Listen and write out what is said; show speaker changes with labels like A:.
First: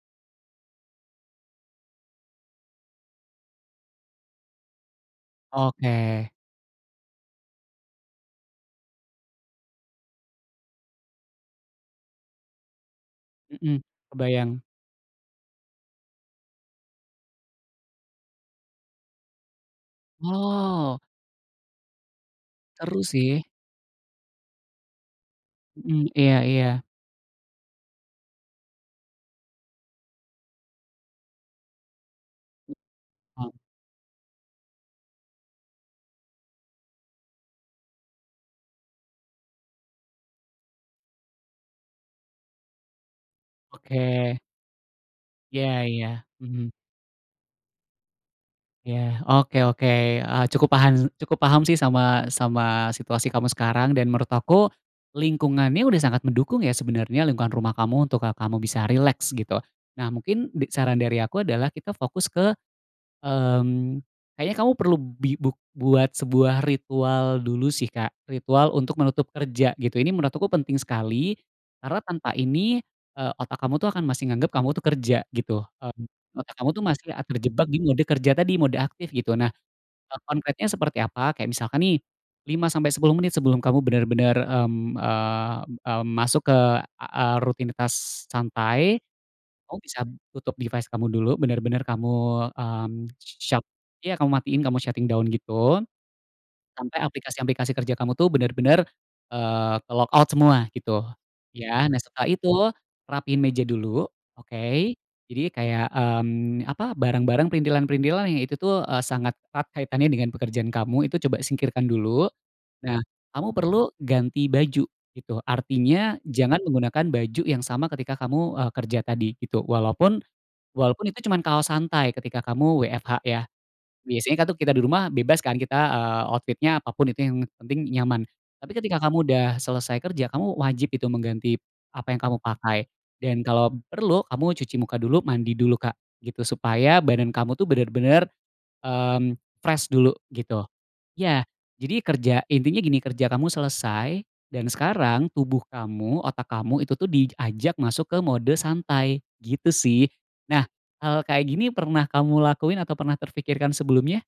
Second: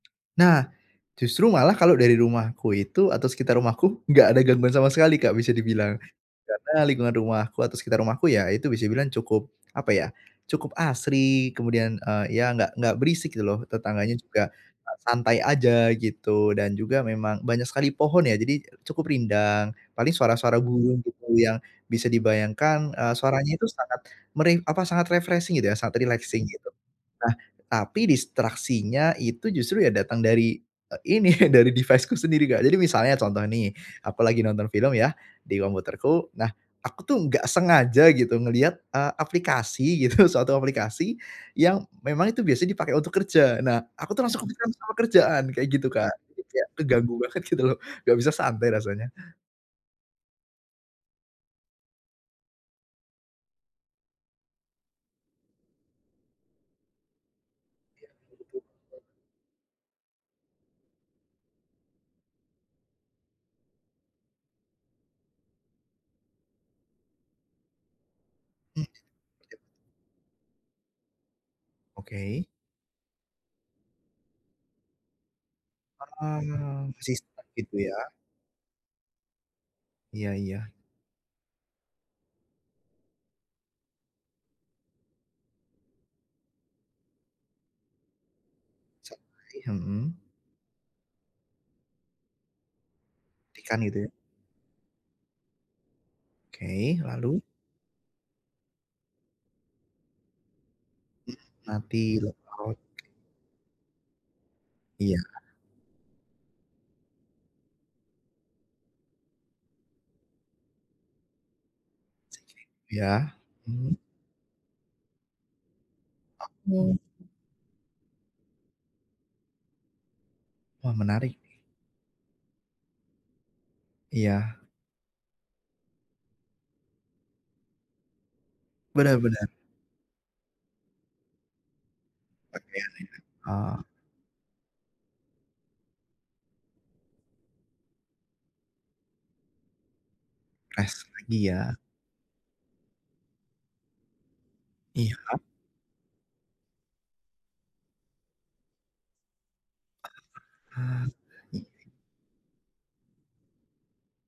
A: Nah, justru malah kalau dari rumahku itu, atau sekitar rumahku, enggak ada gangguan sama sekali, Kak, bisa dibilang.
B: Oke.
A: Karena lingkungan rumahku atau sekitar rumahku, ya itu bisa dibilang cukup, apa ya, cukup asri. Kemudian, eee, ya, enggak enggak berisik gitu loh.
B: Mhm,
A: Tetangganya juga,
B: kebayang.
A: eee, santai aja gitu, dan juga memang banyak sekali pohon, ya, jadi cukup rindang. Paling suara-suara
B: Wow.
A: burung gitu yang bisa dibayangkan,
B: Seru
A: eee,
B: sih.
A: suaranya itu sangat, sangat meri sangat refreshing gitu, ya, sangat
B: Mhm, iya
A: relaxing.
B: iya.
A: Nah, tapi distraksinya itu justru ya datang dari e ini, dari device-ku sendiri, Kak. Jadi misalnya contoh
B: [unintelligible]
A: nih, aku lagi nonton film, ya, di komputerku. Nah, aku tuh enggak sengaja gitu ngelihat, eee, aplikasi gitu, suatu aplikasi yang memang itu biasanya dipakai untuk kerja. Nah, aku tuh
B: Oke.
A: langsung kepikiran sama kerjaan kayak
B: Ya
A: gitu Kak.
B: ya,
A: Jadi kayak
B: mhm.
A: keganggu banget gitu loh, enggak bisa santai rasanya.
B: Ya, oke oke, eee, cukup paham cukup paham sih sama sama situasi kamu sekarang. Dan menurut aku, lingkungannya sudah sangat mendukung, ya, sebenarnya lingkungan rumah kamu untuk, eee, kamu bisa
A: [unintelligible]
B: rileks gitu. Nah, mungkin dik saran dari aku adalah kita fokus ke, mmm, kayaknya kamu perlu bi bu buat sebuah ritual dulu sih, Kak, ritual
A: Mhm,
B: untuk menutup
A: iya.
B: kerja gitu. Ini menurut aku penting sekali, karena tanpa
A: Oke.
B: ini otak, eee, kamu tuh akan masih menganggap kamu tuh kerja gitu. Mmm,
A: Oh
B: otak kamu tuh masih,
A: masih
B: eee,
A: stuck
B: terjebak
A: gitu
B: di
A: ya?
B: mode kerja tadi, mode aktif gitu. Nah,
A: Iya
B: konkretnya
A: iya.
B: seperti apa? Kayak misalkan nih, 5 sampai 10 menit sebelum kamu benar-benar, mmm, eee, mmm, masuk ke, eee, rutinitas santai,
A: Santai,
B: kamu bisa
A: mhm.
B: tutup device kamu dulu. Benar-benar kamu, mmm, shut
A: Tikan gitu ya?
B: ya kamu matikan, kamu shutting down gitu, sampai
A: Oke lalu.
B: aplikasi-aplikasi kerja kamu tuh benar-benar, eee, ke-logout semua gitu,
A: Mmm,
B: ya. Nah,
A: mati,
B: setelah itu
A: logout.
B: rapikan meja dulu, oke.
A: Iya.
B: Jadi kayak, mmm, apa, barang-barang printilan-printilan yang itu tuh sangat erat kaitannya dengan pekerjaan kamu, itu coba singkirkan dulu.
A: [unintelligible]
B: Nah,
A: Ya,
B: kamu perlu
A: mmm.
B: ganti baju, itu, artinya jangan menggunakan
A: [unintelligible]
B: baju yang sama ketika kamu, eee, kerja tadi gitu, walaupun
A: Wah
B: walaupun itu
A: menarik
B: cuman
A: nih.
B: kaos santai ketika kamu WFH ya. Biasanya kan
A: Iya.
B: kita di rumah bebas kan, kita, eee, outfit-nya apa pun itu yang penting nyaman. Tapi ketika
A: Benar
B: kamu sudah
A: benar.
B: selesai kerja, kamu wajib itu mengganti apa yang kamu pakai.
A: Pakaian ya?
B: Dan kalau
A: Oh.
B: perlu kamu cuci muka dulu, mandi dulu, Kak, gitu. Supaya badan kamu tuh benar-benar, mmm, fresh dulu gitu.
A: Rest lagi
B: Ya,
A: ya.
B: jadi kerja intinya gini, kerja kamu selesai, dan sekarang
A: Iya.
B: tubuh kamu, otak kamu itu tuh diajak masuk ke mode santai gitu sih. Nah,
A: [unintelligible] Hah,
B: hal kayak
A: iya.
B: gini pernah kamu lakuin atau pernah terpikirkan sebelumnya?